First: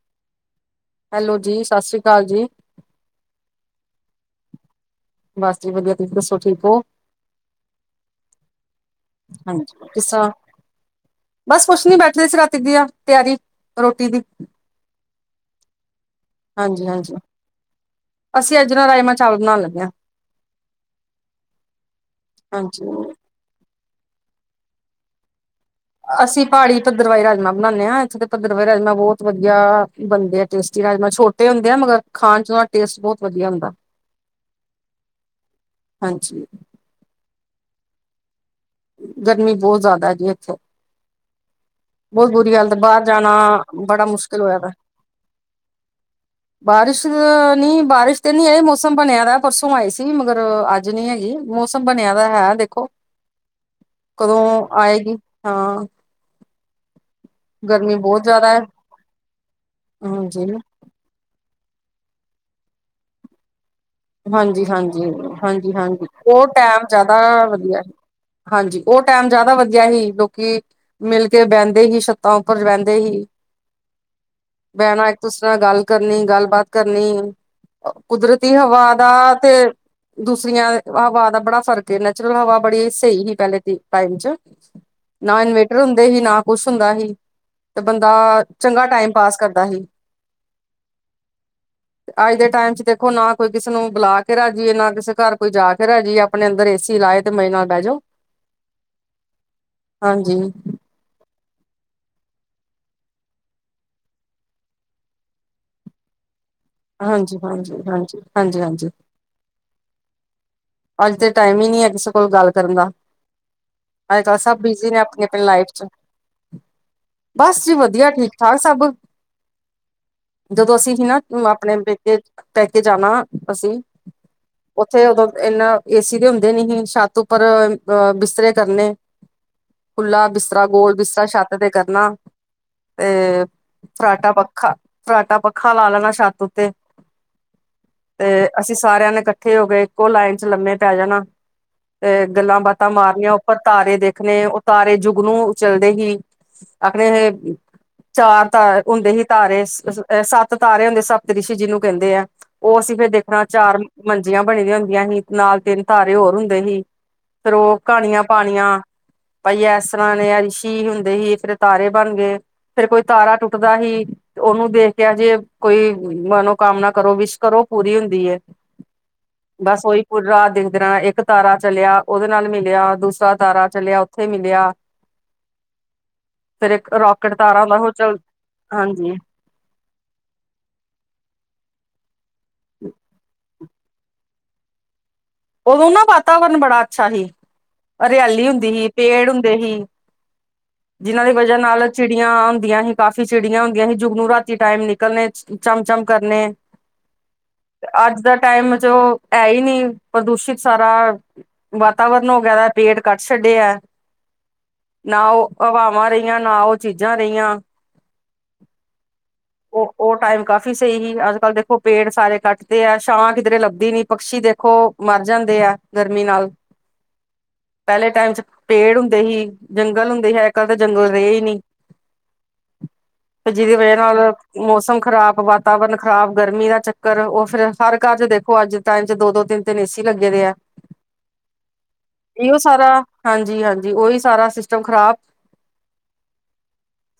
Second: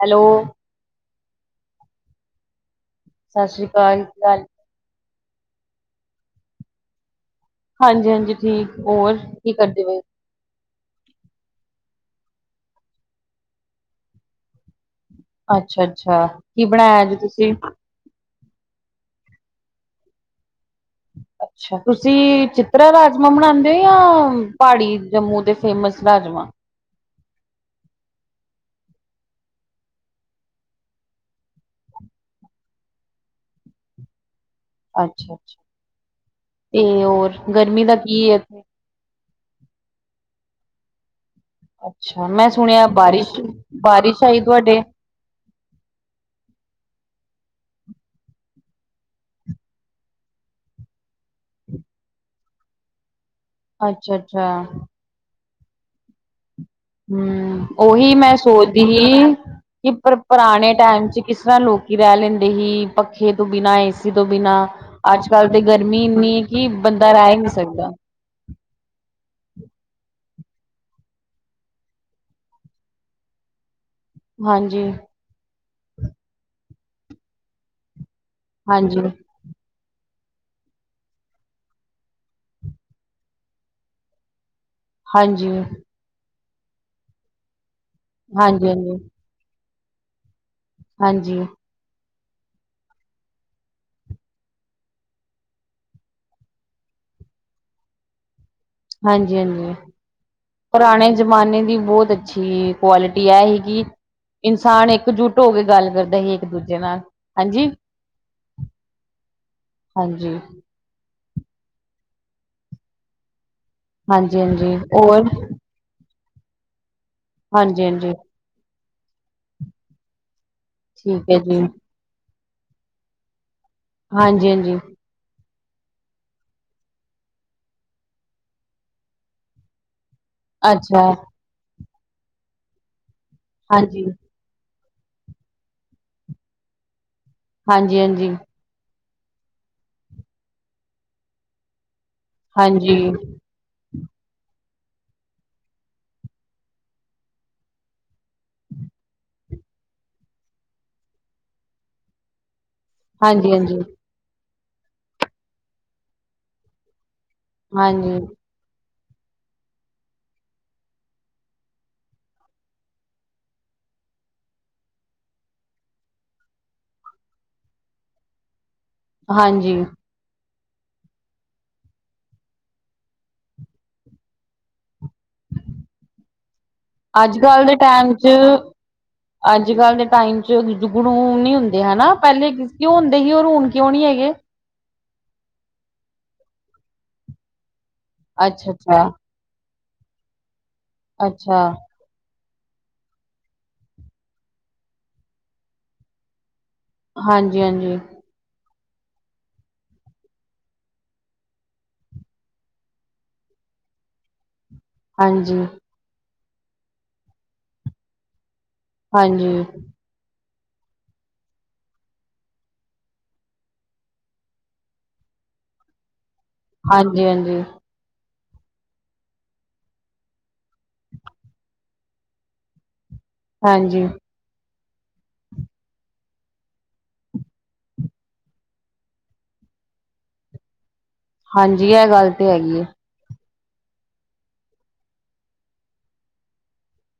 Hello, hello ਜੀ ਸਤਿ ਸ੍ਰੀ ਅਕਾਲ ਜੀ ਸਤਿ ਸ਼੍ਰੀ ਅਕਾਲ ਕੀ ਹਾਲ ਬਸ ਜੀ ਵਧੀਆ, ਤੁਸੀਂ ਦੱਸੋ ਠੀਕ ਹੋ? ਹਾਂਜੀ-ਹਾਂਜੀ ਠੀਕ, ਹੋਰ ਕੀ ਕਰਦੇ ਹਾਂਜੀ ਬਏਓ? ਕਿਸ ਤਰ੍ਹਾਂ ਬਸ ਕੁੱਛ ਨੀ, ਬੈਠਦੇ ਸੀ ਰਾਤੀ ਦੀਆਂ ਤਿਆਰੀ ਰੋਟੀ ਦੀ ਅੱਛਾ-ਅੱਛਾ ਕੀ ਹਾਂਜੀ ਬਣਾਇਆ ਅੱਜ ਹਾਂਜੀ ਤੁਸੀਂ? ਅਸੀਂ ਅੱਜ ਨਾ ਰਜਮਾਂ ਚਾਵਲ ਬਣਾਨ ਲੱਗੇ ਹਾਂ। ਅੱਛਾ, ਤੁਸੀਂ ਚਿੱਤਰਾ ਹਾਂਜੀ ਰਾਜਮਾਂ ਬਣਾਉਂਦੇ ਹੋ ਯਾ ਪਹਾੜੀ ਜੰਮੂ ਦੇ? ਫੇਮਸ ਰਾਜਮਾਂ ਭੱਦਰਰਵਾਈ ਰਜਮਾ ਬਣਾਂਦੇ ਹਾਂ, ਇੱਥੇ ਤੇ ਭੱਦਰਵਾਈ ਰਾਜਮਾਂ ਬਹੁਤ ਵਧੀਆ ਬਣਦੇ ਆ ਤੇਸਟੀ ਰਾਜਮਾਂ, ਛੋਟੇ ਹੁੰਦੇ ਆ ਮਗਰ ਖਾਣ ਚ ਉਹ ਦਾ ਟੇਸਟ ਬਹੁਤ ਵਧੀਆ ਹੁੰਦਾ। ਅੱਛਾ-ਅੱਛਾ ਹਾਂਜੀ ਤੇ ਹੋਰ ਗਰਮੀ ਦਾ ਕੀ ਹੈ ਇੱਥੇ? ਗਰਮੀ ਬਹੁਤ ਜ਼ਿਆਦਾ ਹੈ ਜੀ ਇੱਥੇ। ਅੱਛਾ ਬਹੁਤ ਮੈਂ ਬੁਰੀ ਹਾਲਤ, ਸੁਣਿਆ ਬਾਹਰ ਜਾਣਾ ਬਾਰਿਸ਼ ਬੜਾ ਬਾਰਿਸ਼ ਆਈ ਮੁਸ਼ਕਿਲ ਹੋਇਆ ਦਾ। ਤੁਹਾਡੇ ਬਾਰਿਸ਼ ਅਹ ਨੀ ਬਾਰਿਸ਼ ਤੇ ਨੀ ਆਈ, ਮੌਸਮ ਬਣਿਆ ਦਾ ਪਰਸੋਂ ਆਈ ਸੀ, ਮਗਰ ਅੱਜ ਨੀ ਹੈਗੀ ਮੌਸਮ ਬਣਿਆ। ਲਗਦਾ ਹੈ ਦੇਖੋ, ਅੱਛਾ ਅੱਛਾ ਕਦੋਂ ਆਏਗੀ? ਹਾਂ। ਹਮ ਗਰਮੀ ਉਹੀ ਬਹੁਤ ਮੈਂ ਜ਼ਿਆਦਾ ਹੈ ਸੋਚਦੀ ਸੀ ਕਿ ਪਰ ਹਾਂਜੀ ਪੁਰਾਣੇ ਟਾਈਮ ਚ ਕਿਸ ਕਿਸ ਤਰ੍ਹਾਂ ਲੋਕੀ ਰਹਿ ਲੈਂਦੇ ਸੀ ਪੱਖੇ ਤੋਂ ਬਿਨਾਂ ਐਸੀ ਤੋਂ ਹਾਂਜੀ ਬਿਨਾਂ, ਹਾਂਜੀ ਅੱਜ ਕੱਲ ਤੇ ਹਾਂਜੀ ਗਰਮੀ ਹਾਂਜੀ ਇੰਨੀ ਉਹ ਕਿ ਟੈਮ ਬੰਦਾ ਜ਼ਿਆਦਾ ਰਹਿ ਹੀ ਨਹੀਂ ਵਧੀਆ ਸਕਦਾ। ਸੀ। ਹਾਂਜੀ, ਉਹ ਟਾਈਮ ਜ਼ਿਆਦਾ ਵਧੀਆ ਹੀ ਲੋਕ ਕਿ ਮਿਲ ਕੇ ਬਹਿੰਦੇ ਹੀ, ਛੱਤਾਂ ਉੱਪਰ ਰਹਿੰਦੇ ਹੀ। ਹਾਂਜੀ, ਬੈਨਾ ਇੱਕ ਦੂਸਰੇ ਨਾਲ ਗੱਲ ਕਰਨੀ, ਗੱਲਬਾਤ ਕਰਨੀ, ਕੁਦਰਤੀ ਹਾਂਜੀ, ਵਾਦਾ ਤੇ ਦੂਸਰੀਆਂ ਹਵਾ ਦਾ ਬੜਾ ਫ਼ਰਕ ਏ, ਨੈਚੁਰਲ ਹਵਾ ਬੜੀ ਸਹੀ ਸੀ ਪਹਿਲੇ ਟਾਈਮ ਚ ਨਾ ਹਾਂਜੀ, ਹਾਂਜੀ, ਇਨਵੇਟਰ ਹੁੰਦੇ ਹੀ ਨਾ ਕੁਛ ਹੁੰਦਾ ਹੀ। ਤੇ ਬੰਦਾ ਚੰਗਾ ਹਾਂਜੀ। ਟਾਈਮ ਪਾਸ ਕਰਦਾ ਹੀ। ਹਾਂਜੀ। ਅੱਜ ਦੇ ਟਾਈਮ ਚ ਦੇਖੋ ਨਾ ਕੋਈ ਕਿਸੇ ਨੂੰ ਬੁਲਾ ਕੇ ਰਾਜੀ ਏ, ਨਾ ਕਿਸੇ ਘਰ ਕੋਈ ਜਾ ਕੇ ਰਾਜੀ ਏ, ਆਪਣੇ ਅੰਦਰ ਏ ਸੀ ਲਾਏ ਤੇ ਮਜ਼ੇ ਨਾਲ ਬਹਿ ਜਾਓ। ਹਾਂਜੀ-ਹਾਂਜੀ ਹਾਂਜੀ ਪੁਰਾਣੇ ਜਮਾਨੇ ਦੀ ਬਹੁਤ ਅੱਛੀ ਕੁਆਲਿਟੀ ਇਹ ਕਰੇਗੀ ਇਨਸਾਨ ਇਕਜੁੱਟ ਹੋ ਕੇ ਗੱਲ ਕਰਦਾ ਸੀ। ਦੂਜੇ ਨਾਲ ਹਾਂਜੀ ਹਾਂਜੀ ਹਾਂਜੀ ਹਾਂਜੀ ਹਾਂਜੀ ਹਾਂਜੀ-ਹਾਂਜੀ ਅੱਜ ਦੇ ਟਾਈਮ ਹੀ ਨਹੀਂ ਹੈ ਕਿਸੇ ਕੋਲ ਗੱਲ ਕਰਨ ਦਾ ਅੱਜ ਕੱਲ ਹਾਂਜੀ, ਸਭ ਹਾਂਜੀ ਬਿਜ਼ੀ ਨੇ ਆਪਣੀ ਔਰ ਆਪਣੀ ਲਾਈਫ ਚ। ਬਸ ਜੀ ਹਾਂਜੀ, ਵਧੀਆ, ਹਾਂਜੀ ਠੀਕ ਠਾਕ ਸਭ। ਜਦੋਂ ਅਸੀਂ ਹੀ ਨਾ, ਠੀਕ ਹੈ ਜੀ। ਆਪਣੇ ਪੇਕੇ ਪੈਕੇ ਜਾਣਾ ਅਸੀਂ, ਹਾਂਜੀ, ਹਾਂਜੀ। ਉੱਥੇ ਉਦੋਂ ਇਨਾ ਏ ਸੀ ਤੇ ਹੁੰਦੇ ਨੀ ਸੀ, ਛੱਤ ਉੱਪਰ ਅਹ ਬਿਸਤਰੇ ਕਰਨੇ। ਖੁੱਲ੍ਹਾ ਬਿਸਤਰਾ, ਗੋਲ ਅੱਛਾ ਬਿਸਤਰਾ ਛੱਤ ਤੇ ਕਰਨਾ। ਤੇ ਹਾਂਜੀ ਫਰਾਟਾ ਪੱਖਾ, ਫਰਾਟਾ ਪੱਖਾ ਲਾ ਲੈਣਾ ਛੱਤ ਉੱਤੇ। ਹਾਂਜੀ ਹਾਂਜੀ ਤੇ ਅਸੀਂ ਸਾਰਿਆਂ ਨੇ ਇਕੱਠੇ ਹੋ ਕੇ ਇੱਕੋ ਲਾਈਨ ਚ ਲੰਮੇ ਪੈ ਜਾਣਾ। ਤੇ ਗੱਲਾਂ ਬਾਤਾਂ ਹਾਂਜੀ ਮਾਰਨੀਆਂ ਉੱਪਰ ਤਾਰੇ ਦੇਖਣੇ ਤਾਰੇ ਜੁੱਗਨੂੰ ਚੱਲਦੇ ਹੀ, ਆਖਦੇ ਇਹ ਚਾਰ ਤ ਹੁੰਦੇ ਸੀ ਤਾਰੇ, ਸ ਏਹ ਸੱਤ ਤਾਰੇ ਹੁੰਦੇ, ਸਤ ਰਿਸ਼ੀ ਜਿਹਨੂੰ ਕਹਿੰਦੇ ਆ। ਉਹ ਅਸੀਂ ਫਿਰ ਦੇਖਣਾ ਹਾਂਜੀ ਚਾਰ ਹਾਂਜੀ ਮੰਜੀਆਂ ਬਣੀ ਦੀਆਂ ਹੁੰਦੀਆਂ ਸੀ, ਨਾਲ ਤਿੰਨ ਤਾਰੇ ਹੋਰ ਹੁੰਦੇ ਹੀ। ਫੇਰ ਉਹ ਕਹਾਣੀਆਂ ਹਾਂਜੀ ਪਾਣੀਆਂ। ਭਾਈ ਇਸ ਤਰ੍ਹਾਂ ਨੇ ਅੰਸ਼ੀ ਹੁੰਦੇ ਹੀ, ਫਿਰ ਤਾਰੇ ਬਣ ਗਏ। ਫੇਰ ਕੋਈ ਤਾਰਾ ਟੁੱਟਦਾ ਹੀ, ਉਹਨੂੰ ਦੇਖ ਕੇ ਹਜੇ ਕੋਈ ਮਨੋਕਾਮਨਾ ਕਰੋ, ਵਿਸ਼ ਕਰੋ ਪੂਰੀ ਹੁੰਦੀ ਹੈ। ਹਾਂਜੀ ਬਸ ਓਹੀ ਪੂਰੀ ਰਾਤ ਦਿਨ ਜਿਦੇ ਨਾਲ ਇੱਕ ਤਾਰਾ ਚੱਲਿਆ, ਉਹਦੇ ਨਾਲ ਮਿਲਿਆ, ਦੂਸਰਾ ਤਾਰਾ ਚੱਲਿਆ, ਉੱਥੇ ਮਿਲਿਆ। ਫੇਰ ਇੱਕ ਰੋਕਟ ਅੱਜ ਤਾਰਾ ਕੱਲ ਹੁੰਦਾ ਦੇ ਉਹ ਟਾਈਮ ਚੱਲ ਚ ਹਾਂਜੀ ਅੱਜ ਕੱਲ੍ਹ ਦੇ ਟਾਈਮ ਚ ਜੁਗਣੂ ਨੀ ਹੁੰਦੇ ਹਨਾ? ਪਹਿਲੇ ਕਿਉਂ ਹੁੰਦੇ ਸੀ ਹੁਣ ਕਿਉਂ ਨਹੀਂ ਹੈਗੇ। ਉਦੋਂ ਨਾ ਵਾਤਾਵਰਨ ਬੜਾ ਅੱਛਾ ਸੀ ਹਰਿਆਲੀ ਅੱਛਾ ਹੁੰਦੀ ਸੀ ਅੱਛਾ ਪੇੜ ਹੁੰਦੇ ਸੀ। ਜਿਹਨਾਂ ਦੀ ਵਜ੍ਹਾ ਅੱਛਾ ਨਾਲ ਚਿੜੀਆਂ, ਹੁੰਦੀਆਂ ਹੀ ਕਾਫੀ ਚਿੜੀਆਂ ਹੁੰਦੀਆਂ ਸੀ ਜੁਗ ਨੂੰ ਰਾਤੀ ਟਾਈਮ ਨਿਕਲਣੇ ਚਮ-ਚਮ ਕਰਨੇ ਹਾਂਜੀ-ਹਾਂਜੀ ਜੋ ਹੈ ਹੀ ਨੀ, ਪ੍ਰਦੂਸ਼ਿਤ ਸਾਰਾ ਵਾਤਾਵਰਣ ਹੋਗਿਆ ਪੇਟ ਕਟਣ ਛੱਡਿਆ ਨਾ ਉਹ ਹਾਂਜੀ ਹਵਾਵਾਂ ਰਹੀਆਂ ਨਾ ਉਹ ਚੀਜ਼ਾਂ ਰਹੀਆਂ, ਹਾਂਜੀ ਉਹ-ਉਹ ਟਾਈਮ ਕਾਫੀ ਕਾਫੀ ਸਹੀ ਸੀ ਅੱਜ ਕੱਲ ਦੇਖੋ ਪੇੜ ਸਾਰੇ ਕੱਟਦੇ ਆ ਛਾਂ ਕਿਧਰੇ ਲੱਭਦੀ ਨੀ ਪਕਸ਼ੀ ਦੇਖੋ, ਮਰ ਜਾਂਦੇ ਆ ਗਰਮੀ ਨਾਲ, ਹਾਂਜੀ-ਹਾਂਜੀ ਪਹਿਲੇ ਟਾਈਮ ਚ ਪੇੜ ਹੁੰਦੇ ਸੀ ਜੰਗਲ ਹੁੰਦੇ ਹੈ ਅਜ ਕੱਲ ਤਾਂ ਜੰਗਲ ਰਹੇ ਹੀ ਨਹੀਂ। ਤੇ ਜਿਹਦੀ ਵਜ੍ਹਾ ਹਾਂਜੀ ਨਾਲ ਮੌਸਮ, ਖ਼ਰਾਬ ਵਾਤਾਵਰਨ ਖਰਾਬ ਗਰਮੀ ਦਾ ਚੱਕਰ ਉਹ ਫਿਰ ਹਰ ਘਰ ਚ ਦੇਖੋ ਅੱਜ ਟਾਈਮ ਚ ਦੋ ਦੋ ਤਿੰਨ ਨ ਸੀ ਲੱਗੇ ਦੇ ਆ ਹਾਂਜੀ ਇਹ ਗੱਲ ਤੇ ਇਹੋ ਹੈਗੀ ਹੈ ਸਾਰਾ ਹਾਂਜੀ, ਜੀ ਹਾਂਜੀ ਉਹੀ ਸਾਰਾ ਸਿਸਟਮ ਖਰਾਬ,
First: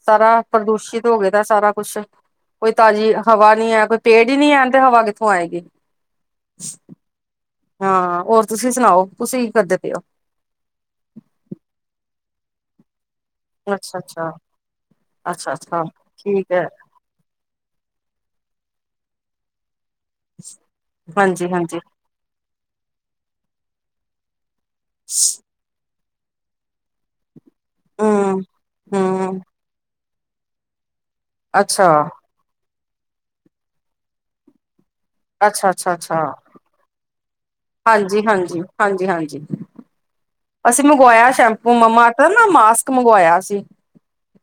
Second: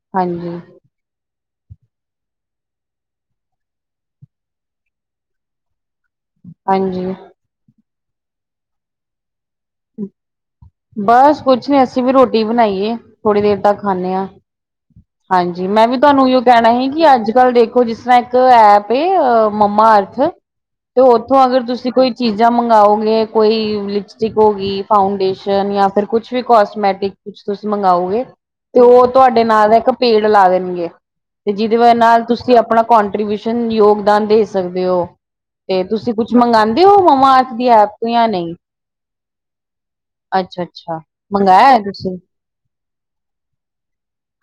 ਸਾਰਾ ਹਾਂਜੀ ਪ੍ਰਦੂਸ਼ਿਤ ਹੋ ਗਏ। ਸਾਰਾ ਕੁਛ ਕੋਈ ਤਾਜ਼ੀ ਹਵਾ ਨੀ ਹੈ ਕੋਈ ਪੇੜ ਹੀ ਨੀ ਐ ਤੇ ਹਵਾ ਕਿੱਥੋਂ ਆਏਗੀ। ਹਾਂਜੀ, ਹਾਂ ਹੋਰ ਤੁਸੀਂ ਸੁਣਾਓ ਤੁਸੀਂ? ਕਰਦੇ ਪਏ ਹੋ? ਬਸ ਕੁਛ ਨੀ ਅਸੀਂ ਵੀ ਰੋਟੀ ਬਣਾਈਏ, ਥੋੜ੍ਹੀ ਦੇਰ ਤੱਕ ਅੱਛਾ ਖਾਂਨੇ ਹਾਂ, ਅੱਛਾ ਅੱਛਾ ਹਾਂਜੀ ਅੱਛਾ ਮੈਂ ਵੀ ਤੁਹਾਨੂੰ ਇਹੋ ਠੀਕ ਹੈ। ਕਹਿਣਾ ਸੀ ਕਿ ਅੱਜ-ਕੱਲ੍ਹ ਦੇਖੋ ਜਿਸ ਤਰ੍ਹਾਂ ਇੱਕ ਐਪ ਅ ਮੰਮਾ ਅਰਥ ਤੇ ਉੱਥੋਂ ਹਾਂਜੀ ਅਗਰ ਹਾਂਜੀ ਤੁਸੀਂ ਕੋਈ ਚੀਜ਼ਾਂ ਮੰਗਵਾਓਗੇ। ਕੋਈ ਲਿਪਸਟਿਕ ਹੋ ਗਈ ਫਾਊਂਡੇਸ਼ਨ ਯਾਂ ਫਿਰ ਕੁਛ ਵੀ ਕਸਮੈਟਿਕ ਕੁਛ ਤੁਸੀਂ ਮੰਗਓਗੇ ਹਮ ਤੇ ਉਹ ਹਮ ਤੁਹਾਡੇ ਨਾਂ ਦਾ ਇੱਕ ਪੇੜ ਲਾ ਦੇਣਗੇ। ਤੇ ਅੱਛਾ ਜਿਹਦੇ ਨਾਲ ਤੁਸੀਂ ਆਪਣਾ ਕੋਂਟਰੀਬਿਊਸ਼ਨ ਯੋਗਦਾਨ ਦੇ ਸਕਦੇ ਹੋ। ਅੱਛਾ ਤੇ ਅੱਛਾ ਤੁਸੀਂ ਅੱਛਾ ਕੁਛ ਮੰਗਾਦੇ ਹੋ- ਮੰਮਾ ਅਰਥ ਦੀ ਐਪ ਤੋਂ ਹਾਂਜੀ ਜਾਂ ਨਹੀਂ ਹਾਂਜੀ ਹਾਂਜੀ ਹਾਂਜੀ। ਅੱਛਾ ਅਸੀਂ ਅੱਛਾ ਮੰਗਵਾਇਆ ਮੰਗਾਇਆ ਸ਼ੈਂਪੂ ਹੈ ਤੁਸੀਂ ਮੰਮਾਰਥ ਨਾ ਮਾਸਕ ਮੰਗਵਾਇਆ ਸੀ।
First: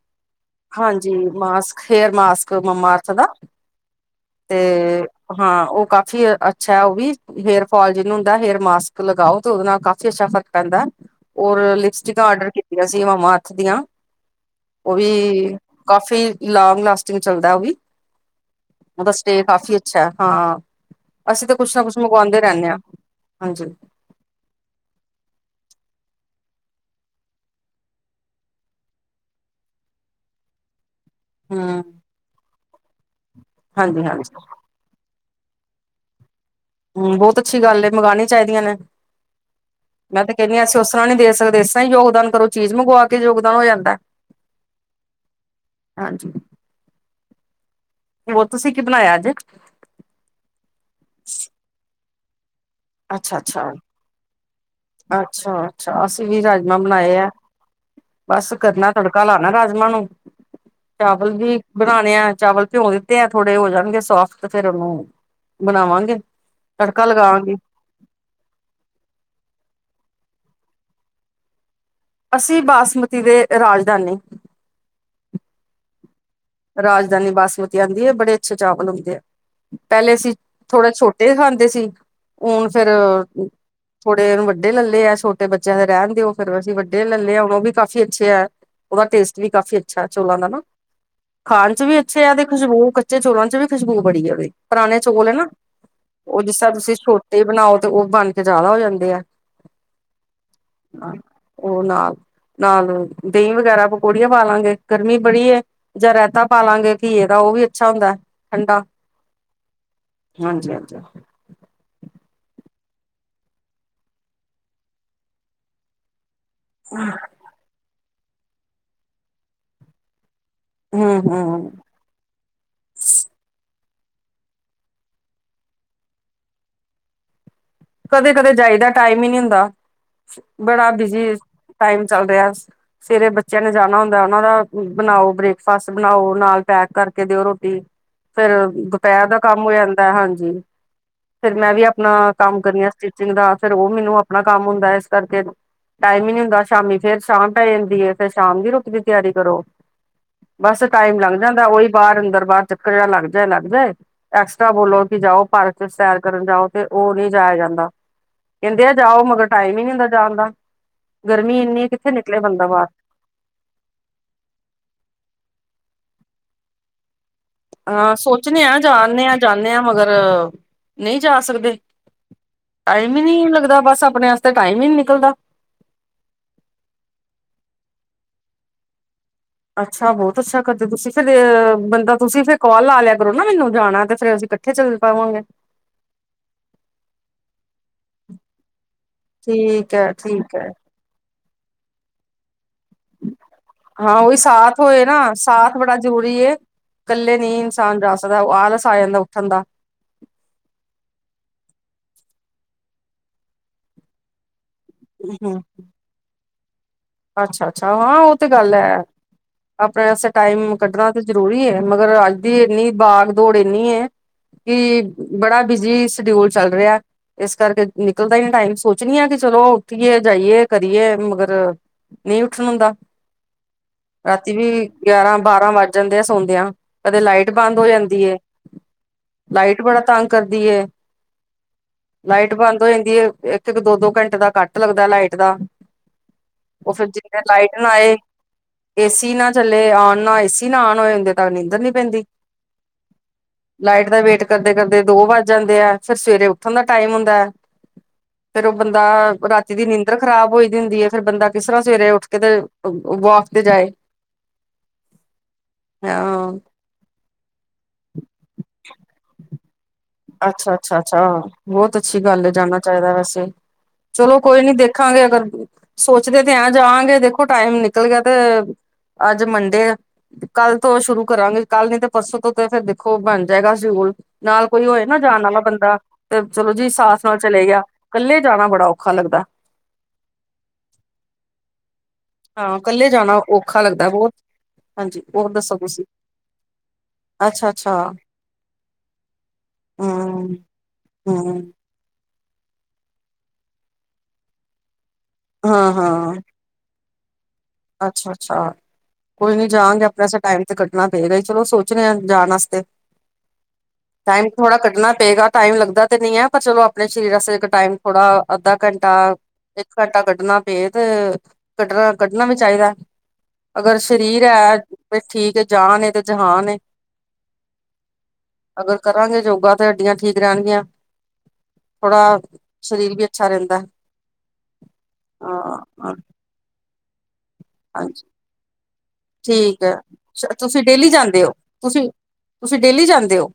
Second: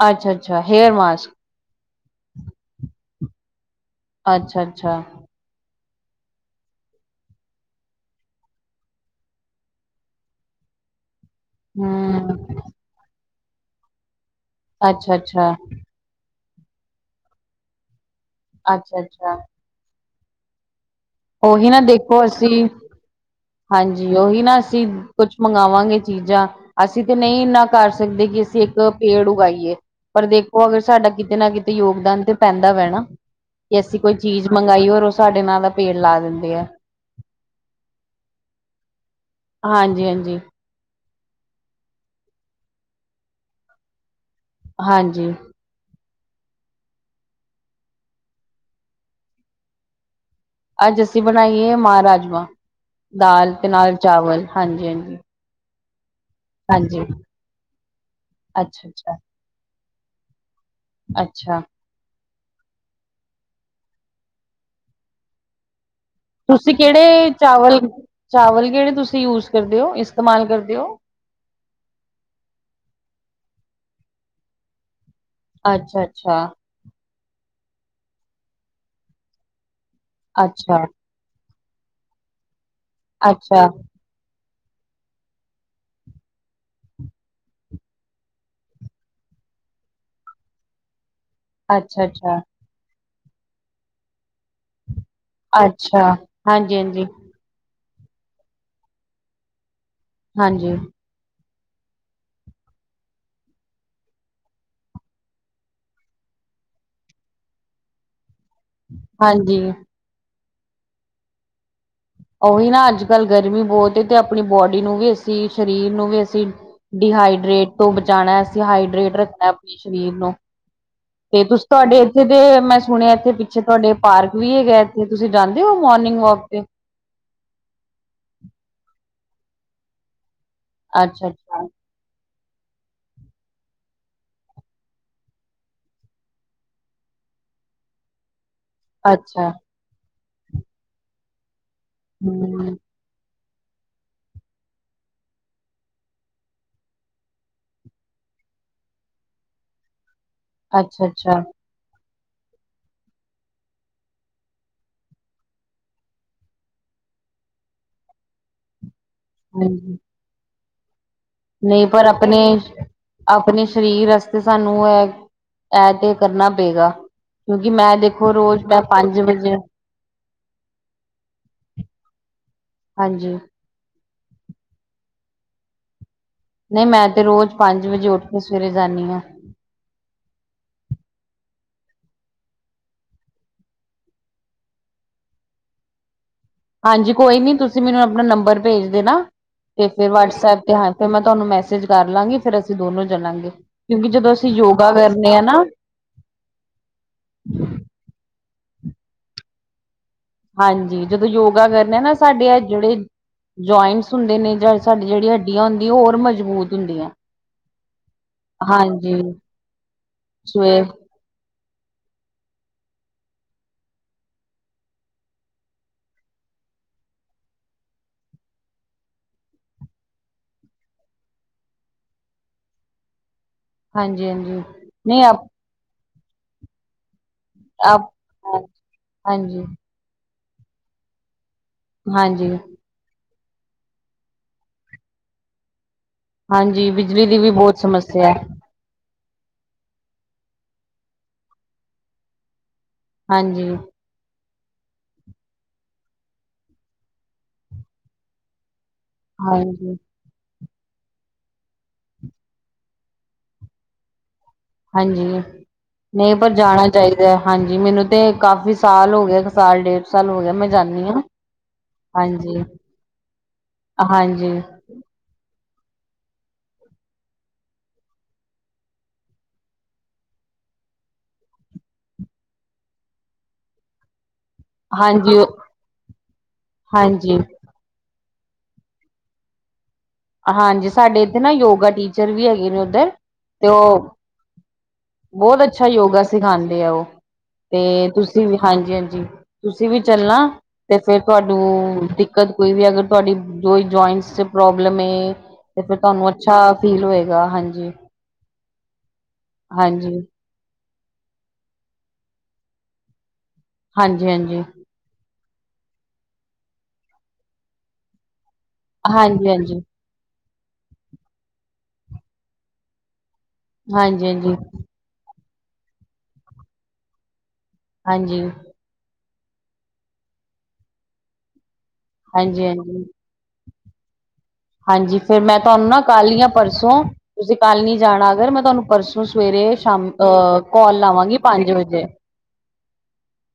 ਅੱਛਾ ਅੱਛਾ ਹੇਅਰ ਹਾਂਜੀ ਮਾਸਕ ਹੇਅਰ ਮਾਸਕ ਮੰਮਾਅਰਥ ਦਾ ਤੇ ਅੱਛਾ ਅੱਛਾ ਹਾਂ ਉਹ ਕਾਫੀ ਫੀ ਅੱਛਾ ਹੈ ਉਹ ਵੀ, ਹੇਰ ਫਾਲ ਜਿਹਨੂੰ ਹੁੰਦਾ ਹੇਰ ਮਾਸਕ ਲਗਾਓ ਤੇ ਉਹਦੇ ਨਾਲ ਕਾਫੀ ਅੱਛਾ ਫ਼ਰਕ ਪੈਂਦਾ ਐ ਔਰ ਲਿਪਸਟਿਕਾਂ ਆਡਰ ਹਮ ਕੀਤੀਆਂ ਸੀ ਮੰਮਾਅਰਥ ਦੀਆਂ ਉਹ ਵੀ ਅੱਛਾ ਅੱਛਾ ਕਾਫ਼ੀ ਲੋਂਗ ਲਾਸਟਿੰਗ ਚੱਲਦਾ ਉਹ ਵੀ, ਉਹਦਾ ਅੱਛਾ-ਅੱਛਾ ਸਟੇ ਕਾਫੀ ਅੱਛਾ ਐ ਹਾਂ। ਅਸੀਂ ਤਾਂ ਉਹੀ ਕੁਛ ਨਾ ਕੁਛ ਦੇਖੋ ਮੰਗਵਾਉਂਦੇ ਅਸੀਂ ਰਹਿੰਦੇ ਹਾਂ ਹਾਂਜੀ ਉਹੀ ਨਾ ਅਸੀਂ ਕੁਛ ਮੰਗਵਾਂਗੇ ਚੀਜ਼ਾਂ ਅਸੀਂ ਤੇ ਨਹੀਂ ਇੰਨਾ ਕਰ ਸਕਦੇ ਕਿ ਅਸੀਂ ਇੱਕ ਪੇੜ ਉਗਾਈਏ ਪਰ ਦੇਖੋ ਅਗਰ ਸਾਡਾ ਕਿਤੇ ਨਾ ਕਿਤੇ ਹਮ ਯੋਗਦਾਨ ਤੇ ਪੈਂਦਾ ਵਾ ਨਾ ਕਿ ਅਸੀਂ ਹਾਂਜੀ ਕੋਈ ਹਾਂਜੀ ਚੀਜ਼ ਮੰਗਾਈ ਔਰ ਉਹ ਸਾਡੇ ਨਾਂ ਦਾ ਪ ਪੇੜ ਲਾ ਦਿੰ ਹੂੰ ਬਹੁਤ ਅੱਛੀ ਗੱਲ ਏ ਮੰਗਾਣੀ ਚਾਹੀਦੀਆਂ ਨੇ। ਮੈਂ ਤਾਂ ਹਾਂਜੀ-ਹਾਂਜੀ। ਕਹਿੰਦੀ ਹਾਂ ਅਸੀਂ ਉਸ ਤਰ੍ਹਾਂ ਨੀ ਦੇ ਸਕਦੇ ਇਸ ਤਰ੍ਹਾਂ ਯੋਗਦਾਨ ਕਰੋ ਚੀਜ਼ ਮੰਗਵਾ ਕੇ ਯੋਗਦਾਨ ਹੋ ਜਾਂਦਾ। ਹਾਂਜੀ। ਹਾਂਜੀ। ਹੋਰ ਤੁਸੀਂ ਕੀ ਬਣਾਇਆ ਅੱਜ? ਅੱਜ ਅਸੀਂ ਬਣਾਈ ਏ ਮਾ ਰਾਜਮਾਂ ਅੱਛਾ ਦਾਲ ਤੇ ਅੱਛਾ ਨਾਲ ਚਾਵਲ। ਹਾਂਜੀ-ਹਾਂਜੀ। ਅੱਛਾ ਅੱਛਾ ਅਸੀਂ ਵੀ ਰਾਜਮਾਂ ਹਾਂਜੀ ਬਣਾਏ ਅੱਛਾ-ਅੱਛਾ, ਆ, ਬਸ ਕਰਨਾ ਅੱਛਾ ਤੜਕਾ ਲਾਣਾ ਰਾਜਮਾਂ ਨੂੰ- ਅੱਛਾ ਚਾਵਲ ਵੀ ਅੱਛਾ, ਬਣਾਣੇ ਆ- ਚਾਵਲ ਭਿਉਂ ਦਿੱਤੇ ਆ ਥੋੜੇ ਹੋ ਜਾਣਗੇ ਸੋਫਟ ਤੇ ਫੇਰ ਉਹਨੂੰ ਬਣਾਵਾਂਗੇ। ਤੁਸੀਂ ਤੜਕਾ ਕਿਹੜੇ ਲਗਾਵਾਂਗੀ ਚਾਵਲ ਚਾਵਲ ਕਿਹੜੇ ਤੁਸੀਂ ਯੂਜ- ਕਰਦੇਓ ਇਸਤੇਮਾਲ ਕਰਦੇਓ? ਅਸੀਂ ਬਾਸਮਤੀ ਦੇ ਰਾਜਦਾਨੀ। ਅੱਛਾ ਅੱਛਾ। ਦਾਨੀ ਬਾਸਮਤੀ ਆਉਂਦੀ ਹੈ ਬੜੇ ਅੱਛੇ ਚਾਵਲ ਹੁੰਦੇ ਆ, ਪਹਿਲੇ ਅਸੀਂ ਅੱਛਾ, ਥੋੜੇ ਛੋਟੇ ਹੀ ਖਾ- ਦੇ ਸੀ, ਹੁਣ ਫੇਰ ਅੱਛਾ, ਥੋੜੇ ਵੱਡ- ਵੱਡੇ ਲੈਲੇ ਆ, ਛੋਟੇ ਬੱਚਿਆਂ ਦੇ ਰਹਿਣਓ ਫਿਰ ਅਸੀਂ ਵੱਡੇ ਲੈਲੇ ਹੁਣ ਉਹ ਵੀ ਕਾਫ ਅੱਛੇ ਆ। ਉਹਦਾ ਟੇਸਟ ਵੀ ਕਾਫ਼ੀ ਅੱਛਾ ਚੋਲਾਂ ਦਾ ਨਾ- ਖਾਣ ਚ ਵੀ ਅੱਛਾ, ਅੱਛੇ ਆ ਅੱਛਾ, ਤੇ ਖੁਸ਼ਬੂ ਕੱਚੇ ਚੋਲਾਂ ਚ ਵੀ ਖੁਸ਼ਬੂ ਬੜੀ ਆ ਉਹਦੇ, ਪੁਰਾਣੇ- ਚੋਲ ਹੈ ਨਾ ਅੱਛਾ, ਉਹ ਜਿਸ ਤਰ੍ਹਾਂ ਹਾਂਜੀ, ਤੁਸੀਂ ਹਾਂਜੀ, ਛੋਟੇ ਬਣਾਓ- ਤੇ ਉਹ ਬਣ ਕੇ ਜ਼ਿਆਦਾ ਹੋ ਜਾਂਦੇ ਆ। ਹਾਂਜੀ। ਉਹ ਨਾਲ ਨਾਲ ਦਹੀਂ ਵਗੈਰਾ ਪਕੌੜੀਆਂ ਪਾ ਲਾਂਗੇ, ਗਰਮੀ ਬੜੀ ਐ- ਜਾਂ ਰਾਇਤਾ ਪਾਾਲਾਂਗੇ ਘੀਏ ਦਾ ਉਹ ਵੀ ਅੱਛਾ ਹੁੰਦਾ। ਠੰਡਾ ਹਾਂਜੀ। ਹਾਂਜੀ ਹਾਂਜੀ। ਉਹੀ ਨਾ ਅੱਜ ਕੱਲ ਗਰਮੀ ਬਹੁਤ ਤੇ ਆਪਣੀ ਬੋਡੀ ਨੂੰ ਵੀ ਅਸੀ, ਸਰੀਰ ਨੂੰ ਵੀ ਅਸੀਂ- ਡੀਹਾਈਡਰੇਟ ਤੋਂ ਬਚਾਉਣਾ ਅਸੀਂ ਹਾਈਡਰੇਟ ਰੱਖਣਾ ਆਪਣੇ ਸਰੀਰ ਨੂੰ। ਹੂੰ ਤੇ ਤੁਸੀਂ ਹੂੰ ਤੁਹਾਡੇ ਇੱਥੇ ਦੇ ਮੈਂ ਸੁਣਿਆ ਇੱਥੇ ਪਿੱਛੇ- ਤੁਹਾਡੇ ਪਾਰਕ ਵੀ ਹੈਗਾ, ਇੱਥੇ ਤੁਸੀਂ ਜਾਂਦੇ ਹੋ ਮੋਰਨਿੰਗ ਵੋਂਕ ਤੇ? ਕਦੇ ਕਦੇ ਜਾਈਦਾ ਟਾਈਮ ਹੀ ਨੀ ਹੁੰਦਾ, ਬੜਾ ਅੱਛਾ, ਬਿਜੀ ਟਾਈਮ ਚੱਲ ਰਿਹਾ। [unintelligible] ਸਵੇਰੇ ਬੱਚਿਆਂ ਨੇ ਜਾਣਾ ਹੁੰਦਾ ਉਹਨਾਂ ਦਾ ਬਣਾਓ ਬ੍ਰੇਕਫਾਸਟ ਬਣਾਓ ਨਾਲ ਪੈਕ ਕਰਕੇ ਦਿਓ ਰੋਟੀ। ਫੇਰ ਅੱਛਾ, ਦੁਪਹਿਰ ਦਾ ਅੱਛਾ, ਕੰਮ ਹੋ ਜਾਂਦਾ ਹਾਂਜੀ ਫੇਰ ਮੈਂ ਵੀ ਆਪਣਾ ਕੰਮ ਹੂੰ, ਕਰੀਆਂ ਸਟਿਚਿੰਗ ਦਾ ਫੇਰ ਉਹ ਮੈਨੂੰ ਆਪਣਾ ਕੰਮ ਹੁੰਦਾ ਇਸ ਕਰਕੇ ਟਾਈਮ ਹੀ ਨਹੀਂ ਹੁੰਦਾ ਸ਼ਾਮ ਫੇਰ ਸ਼ਾਮ ਪੈ ਜਾਂਦੀ ਹੈ ਫੇਰ ਸ਼ਾਮ ਦੀ ਰੋਟੀ ਦੀ ਤਿਆਰੀ ਕਰੋ। ਬਸ ਅੱਛਾ, ਟਾਈਮ ਲੱਗ ਅੱਛਾ, ਜਾਂਦਾ ਉਹੀ ਬਾਹਰ ਅੰਦਰ ਬਾਹਰ ਚੱਕਰ ਜਿਾ ਲੱਗ ਜਾਏ ਲੱਗ ਜਾਏ ਐਕਸਟਰਾ ਬੋਲੋ ਕਿ ਜਾਓ ਪਾਰਕ ਚ ਸੈਰ ਕਰਨ ਜਾਓ ਤੇ ਉਹ ਨੀ ਜਾਇਆ ਜਾਂਦਾ ਕਹਿੰਦੇ ਆ ਜਾਓ ਮਗਰ ਟਾਈਮ ਹੀ ਨਹੀਂ ਹਾਂਜੀ। ਹੁੰਦਾ ਜਾਣ ਦਾ ਗਰਮੀ ਨਹੀਂ ਇੰਨੀ ਪਰ ਕਿੱਥੇ ਆਪਣੇ ਨਿਕਲੇ ਬੰਦਾ ਬਾਹਰ ਆਪਣੇ ਸਰੀਰ ਵਾਸਤੇ ਸਾਨੂੰ ਇਹ ਇਹ ਤੇ ਕਰਨਾ ਪਏਗਾ ਮੈਂ ਹਾਂ ਦੇਖੋ ਸੋਚਣੇ ਰੋਜ਼ ਹਾਂ ਮੈਂ ਪੰਜ ਜਾਦੇ ਆ ਵਜੇ ਜਾਂਦੇ ਆਂ ਮਗਰ ਨਹੀਂ ਜਾ ਸਕਦੇ ਟਾਈਮ ਹੀ ਹਾਂਜੀ ਨਹੀਂ ਲੱਗਦਾ ਬਸ ਆਪਣੇ ਵਾਸਤੇ ਟਾਈਮ ਹੀ ਨੀ ਨਿਕਲਦਾ ਨਹੀਂ ਮੈਂ ਤੇ ਰੋਜ਼ ਪੰਜ ਵਜੇ ਉੱਠ ਕੇ ਸਵੇਰੇ ਜਾਂਦੀ ਹਾਂ ਅੱਛਾ ਬਹੁਤ ਅੱਛਾ ਕਰਦੇ ਤੁਸੀਂ ਫੇਰ ਬੰਦਾ ਤੁਸੀਂ ਫਿਰ ਕਾਲ ਲਾ ਲਿਆ ਕਰੋ ਨਾ ਮੈਨੂੰ ਜਾਣਾ ਤੇ ਫੇਰ ਅਸੀਂ ਇਕੱਠੇ ਚੱਲ ਪਾਵਾਂਗੇ ਹਾਂਜੀ ਕੋਈ ਨੀ ਤੁਸੀਂ ਮੈਨੂੰ ਆਪਣਾ ਨੰਬਰ ਭੇਜ ਦੇ ਨਾ ਤੇ ਠੀਕ ਫੇਰ ਹੈ ਠੀਕ ਵਟਸਐਪ ਹੈ ਤੇ ਹਾਂ ਫਿਰ ਮੈਂ ਤੁਹਾਨੂੰ ਮੈਸੇਜ ਕਰ ਲਾਂਗੀ ਫਿਰ ਅ ਅਸੀਂ ਦੋਨੋ ਚਲਾਂਗੇ ਕਿਉਂਕਿ ਹਾਂ ਜਦੋਂ ਉਹੀ ਅਸੀਂ ਸਾਥ ਯੋਗਾ ਹੋਏ ਕਰਨੇ ਆ ਨਾ ਸਾਥ ਬੜਾ ਜ਼ਰੂਰੀ ਏ ਇਕੱਲੇ ਨਹੀਂ ਇਨਸਾਨ ਜਾ ਸਕਦਾ ਉਹ ਆਲਸ ਆ ਜਾਂਦਾ ਉੱਠਣ ਦਾ ਹਾਂਜੀ ਜਦੋਂ ਯੋਗਾ ਕਰੇ ਆ ਨਾ ਸਾਡੇ ਆ ਜਿਹੜੇ ਜੁਆਇੰਟਸ ਹੁੰਦੇ ਨੇ ਜਾਂ ਸਾਡੀ ਜਿਹੜੀ ਹਮ ਹੱਡੀਆਂ ਹੁੰਦੀ ਉਹ ਹੋਰ ਮਜ਼ਬੂਤ ਹੁੰਦੀਆਂ ਅੱਛਾ ਅੱਛਾ ਹਾਂ ਉਹ ਤੇ ਗੱਲ ਹੈ ਹਾਂਜੀ ਆਪਣੇ ਵਾਸਤੇ ਟਾਈਮ ਸਵੇ ਕੱਢਣਾ ਤੇ ਜ਼ਰੂਰੀ ਹੈ ਮਗਰ ਅੱਜ ਦੀ ਇੰਨੀ ਬਾਗ ਦੌੜ ਇੰਨੀ ਏ ਕਿ ਬੜਾ ਬਿਜੀ ਸ਼ਡਿਊਲ ਚੱਲ ਰਿਹਾ ਹੈ ਇਸ ਕਰਕੇ ਨਿਕਲਦਾ ਹੀ ਨੀਂ ਟਾਈਮ ਸੋਚਣੀ ਆ ਕਿ ਚਲੋ ਉੱਠੀਏ ਜਾਈਏ ਕਰੀਏ ਮਗਰ ਨਹੀਂ ਉੱਠਣ ਹੁੰਦਾ ਹਾਂਜੀ-ਹਾਂਜੀ ਰਾਤੀ ਵੀ ਨਹੀਂ ਗਿਆਰਾਂ ਆਪ ਬਾਰਾਂ ਵੱਜ ਜਾਂਦੇ ਆ ਸੌਦਿਆਂ ਕਦੇ ਲਾਈਟ ਬੰਦ ਹੋ ਆਪ ਜਾਂਦੀ ਹਾਂਜੀ, ਲਾਈਟ ਬੜਾ ਤੰਗ ਕਰਦੀ ਹਾਂਜੀ, ਲਾਈਟ ਬੰਦ ਹੋ ਜਾਂਦੀ ਹੈ। ਇੱਕ-ਇੱਕ ਦੋ-ਦੋ ਘੰਟੇ ਦਾ ਕੱਟ ਲੱਗਦਾ ਲਾਈਟ ਦਾ, ਹਾਂਜੀ ਉਹ ਫੇਰ ਬਿਜਲੀ ਜਿਨੀਂ ਦੀ ਦੇਰ ਵੀ ਬਹੁਤ ਲਾਈਟ ਨਾ ਆਏ ਸਮੱਸਿਆ ਹੈ ਏਸੀ ਏ ਨਾ ਚੱਲੇ ਆਨ ਨਾ ਏਸੀ ਨਾ ਆਨ ਹੋਏ ਹੁੰਦੇ ਤ ਨੀਂਦਰ ਨੀ ਪੈਂਦੀ ਹਾਂਜੀ, ਲਾਈਟ ਦਾ ਵੇਟ ਕਰਦੇ ਕਰਦੇ ਦੋ ਵੱਜ ਜਾਂਦੇ ਆ ਫੇਰ ਸਵੇਰੇ ਉੱਠਣ ਦਾ ਟਾਈਮ ਹੁੰਦਾ ਫੇਰ ਉਹ ਬੰਦਾ ਰਾਤੀ ਦੀ ਹਾਂਜੀ, ਨੀਦਰ ਖਰਾਬ ਹੋਈ ਦੀ ਹੁੰਦੀ ਹੈ ਫੇਰ ਬੰਦਾ ਕਿਸ ਤਰ੍ਹਾਂ ਸਵੇਰੇ ਉੱਠ ਕੇ ਤੇ ਵੋਕ ਤੇ ਜਾਓ। ਹਾਂਜੀ ਨਹੀਂ ਪਰ ਹਾਂ ਜਾਣਾ ਚਾਹੀਦਾ ਹਾਂਜੀ ਮੈਨੂੰ ਤੇ ਕਾਫ਼ੀ ਸਾਲ ਹੋ ਗਿਆ। ਸਾਲ ਡੇਡ ਸਾਲ ਹੋ ਗਿਆ ਮੈਂ ਜਾਂਦੀ ਅੱਛਾ-ਅੱਛਾ-ਅੱਛਾ ਹਾਂ ਬਹੁਤ ਅੱਛੀ ਗੱਲ ਹੈ ਹਾਂਜੀ, ਜਾਨਾ ਚਾਹੀਦਾ ਵੈਸੇ, ਚਲੋ ਹਾਂਜੀ, ਕੋਈ ਨੀ ਦੇਖਾਂਗੇ ਅਗਰ, ਸੋਚਦੇ ਤੇ ਐ ਜਾਵਗੇ ਦੇਖੋ ਟਾਈਮ ਨਿਕਲ ਗਿਆ ਤੇ ਅੱਜ ਮੰਡੇ ਕੱਲ ਤੋਂ ਸ਼ੁਰੂ ਕਰਾਂਗੇ ਕੱਲ ਨੀ ਤੇ ਪਰਸੋਂ ਤੋਂ ਤੇ ਫੇਰ ਦੇਖੋ ਬਣ ਜਾਏਗਾ ਸੀ। ਨਾਲ ਕੋਈ ਹੋਏ ਨਾ ਹਾਂਜੀ, ਜਾਣ ਵਾਲਾ ਉਹ- ਬੰਦਾ ਤੇ ਚਲੋ ਜੀ ਸਾਥ ਨਾਲ ਹਾਂਜੀ, ਚਲੇ ਗਿਆ। ਕੱਲੇ ਜਾਣਾ ਬੜਾ ਔਖਾ ਲੱਗਦਾ। ਹਾਂਜੀ ਸਾਡੇ ਇੱਥੇ ਨਾ ਯੋਗਾ ਟੀਚਰ ਵੀ ਹੈਗੇ ਨੇ ਹਾਂ ਕੱਲੇ ਉੱਧਰ ਜਾਣਾ ਤੇ ਔਖਾ ਲੱਗਦਾ ਉਹ ਬਹੁਤ ਹਾਂਜੀ ਹੋਰ ਬਹੁਤ ਦੱਸੋ ਅੱਛਾ ਤੁਸੀਂ ਯੋਗਾ ਸਿਖਾਉਂਦੇ ਆ ਉਹ ਅੱਛਾ ਤੇ ਅੱਛਾ ਤੁਸੀਂ ਵੀ ਹਾਂਜੀ ਹਾਂਜੀ, ਤੁਸੀਂ ਵੀ ਚੱਲਣਾ ਹਮ ਤੇ ਫੇਰ ਹਮ ਤੁਹਾਨੂੰ, ਦਿੱਕਤ ਕੋਈ ਵੀ ਅਗਰ ਤੁਹਾਡੀ ਜੋ ਹੀ ਜੁਆਇੰਟਸ 'ਚ ਪ੍ਰੋਬਲਮ ਹੈ। ਤੇ ਫੇਰ ਤੁਹਾਨੂੰ ਅੱਛਾ ਫੀਲ ਹੋਏਗਾ। ਹਾਂਜੀ ਅੱਛਾ-ਅੱਛਾ ਕੋਈ ਨੀ ਜਾਗੇ ਹਾਂਜੀ ਆਪਣੇ ਟਾਈਮ ਤੇ ਕੱਡ ਕੱਣਾ ਪਏਗਾ ਹੀ ਚਲੋ ਸੋਚ ਰ ਹਾਂ ਜਾਣ ਵਾਸਤੇ ਹਾਂਜੀ ਟਾਈਮ ਹਾਂਜੀ ਥੋੜਾ ਕੱਢਣਾ ਪਏਗਾ। ਟਾਈਮ ਲੱਗਦਾ ਤੇ ਨਹੀਂ ਹੈ ਪਰ ਚਲੋ ਆਪਣੇ ਸ਼ਰੀਰ ਵਾਸਤੇ ਟਾਈਮ ਥੋੜ੍ਹਾ, ਅੱਧਾ ਘੰਟਾ ਹਾਂਜੀ ਹਾਂਜੀ ਇੱਕ ਘੰਟਾ ਕੱਢਣਾ ਪਏ ਤੇ ਕੱਢਣਾ ਕ ਣਾ ਵੀ ਚਾਹੀਦਾ ਅਗਰ ਸਰੀਰ ਹਾਂਜੀ ਹਾਂਜੀ ਹਾਂਜੀ ਹੈ ਵੀ ਠੀਕ। ਜਾਨ ਏ ਤੇ ਜਹਾਨ ਏ। ਹਾਂਜੀ, ਅਗਰ ਕਰਾਂਗੇ ਯੋਗਾ ਤੇ ਹੱਡੀਆਂ ਠੀਕ ਰਹਿਣਗੀਆਂ ਥੋੜਾ ਹਾਂਜੀ ਸਰੀਰ ਵੀ ਅੱਛਾ ਰਹਿੰਦਾ। ਹਾਂਜੀ ਫੇਰ ਮੈਂ ਹਾਂ ਤੁਹਾਨੂੰ ਨਾ ਕੱਲ ਹੀ ਹਾਂ ਪਰਸੋਂ ਤੁਸੀਂ ਕੱਲ ਨੀ ਹਾਂਜੀ ਜਾਣਾ ਅਗਰ ਮੈਂ ਤੁਹਾਨੂੰ ਪਰਸੋਂ ਸਵੇਰੇ ਠੀਕ ਹੈ ਸ਼ਾਮ ਅ ਤੁਸੀਂ ਕੋਾਲ ਡੇਲੀ ਲਾਵਾਂਗੀ ਜਾਂਦੇ ਹੋ ਪੰਜ ਵਜੇ, ਤੁਸੀਂ ਤੁਸੀਂ ਡੇਲੀ ਜਾਂਦੇ ਹੋ?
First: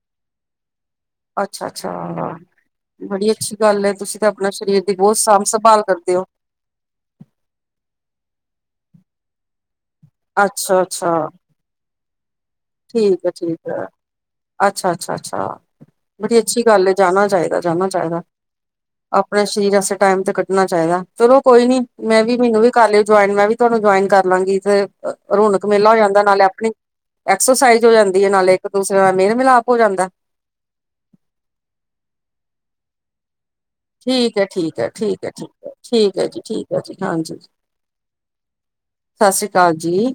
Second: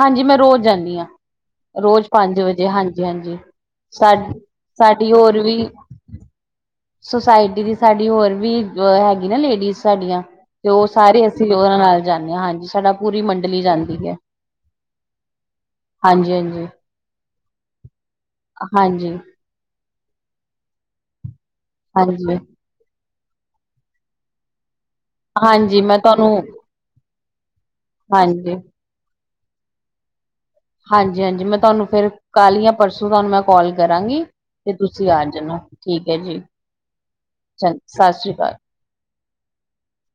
ਹਾਂਜੀ ਮੈਂ ਰੋਜ਼ ਜਾਂਦੀ ਹਾਂ, ਅੱਛਾ-ਅੱਛਾ ਰੋਜ਼ ਪੰਜ ਵਜੇ ਹਾਂਜੀ ਬੜੀ ਹਾਂਜੀ ਅੱਛੀ ਗੱਲ ਹੈ ਸਾ ਤੁਸੀਂ ਤਾਂ ਆਪਣਾ ਸਰੀਰ ਦੇ, ਬਹੁਤ ਸਾਂਭ ਸੰਭਾਲ ਕਰਦੇ ਹੋ, ਸੁੋਸਾਇਟੀ ਦੀ ਸਾਡੀ ਹੋਰ ਵੀ ਹੈਗੀ ਨਾ ਲੇਡੀਜ਼, ਸਾਡੀਆਂ ਤੇ ਅੱਛਾ ਉਹ ਅੱਛਾ ਸਾਰੇ ਅਸੀਂ ਉਹਨਾਂ ਨਾਲ ਜਾਂਦੇ ਹਾਂ ਹਾਂਜੀ ਸਾਡਾ ਪੂਰੀ ਮੰਡਲੀ ਜਾਂਦੀ ਹੈ। ਅੱਛਾ-ਅੱਛਾ-ਅੱਛਾ ਹਾਂਜੀ ਬੜੀ ਅੱਛੀ ਹਾਂਜੀ ਗੱਲ ਹੈ ਜਾਣਾ ਚਾਹੀਦਾ ਜਾਣਾ ਚਾਹੀਦਾ। ਹਾਂਜੀ ਆਪਣੇ ਸਰੀਰ ਸ ਟਾਈਮ ਤੇ ਕੱਢਣਾ ਚਾਹੀਦਾ ਚਲੋ ਕੋਈ ਨੀ ਮੈਂ ਵੀ ਹਾਂਜੀ ਮੈਨੂੰ ਵੀ ਕਰ ਲਿਓ ਜੁਆਇਨ ਮੈਂ ਵੀ ਤੁਹਾਨੂੰ ਜੁਆਇਨ ਕਰ ਲਾਂਗੀ। ਰੌਣਕ ਹਾਂਜੀ ਮੇਲਾ ਹੋ ਮੈਂ ਜਾਂਦਾ ਤੁਹਾਨੂੰ ਨਾਲੇ ਆਪਣੀ, ਐਕਸਰਸਾਈਜ ਹੋ ਜਾਂਦੀ ਹੈ ਨਾਲ ਹਾਂਜੀ ਇੱਕ ਦੂਸਰੇ ਨਾਲ ਮੇਲ ਮਿਲਾਪ ਹੋ ਜਾਂਦਾ। ਹਾਂਜੀ-ਹਾਂਜੀ ਮੈਂ ਤੁਹਾਨੂੰ ਫੇਰ ਕੱਲ ਜਾ ਪਰਸੋਂ ਤੁਹਾਨੂੰ ਮੈਂ ਕਾਲ ਕਰਾਂਗੀ ਠੀਕ ਹੈ ਤੇ ਠੀਕ ਹੈ ਤੁਸੀਂ ਆ ਠੀਕ ਹੈ ਠੀਕ ਜਾਣਾ ਠੀਕ ਹੈ ਜੀ ਠੀਕ ਹੈ ਜੀ ਹਾਂਜੀ ਸਤਿ ਸ੍ਰੀ ਅਕਾਲ ਹ ਸਤਿ ਸ੍ਰੀ ਅਕਾਲ ਜੀ,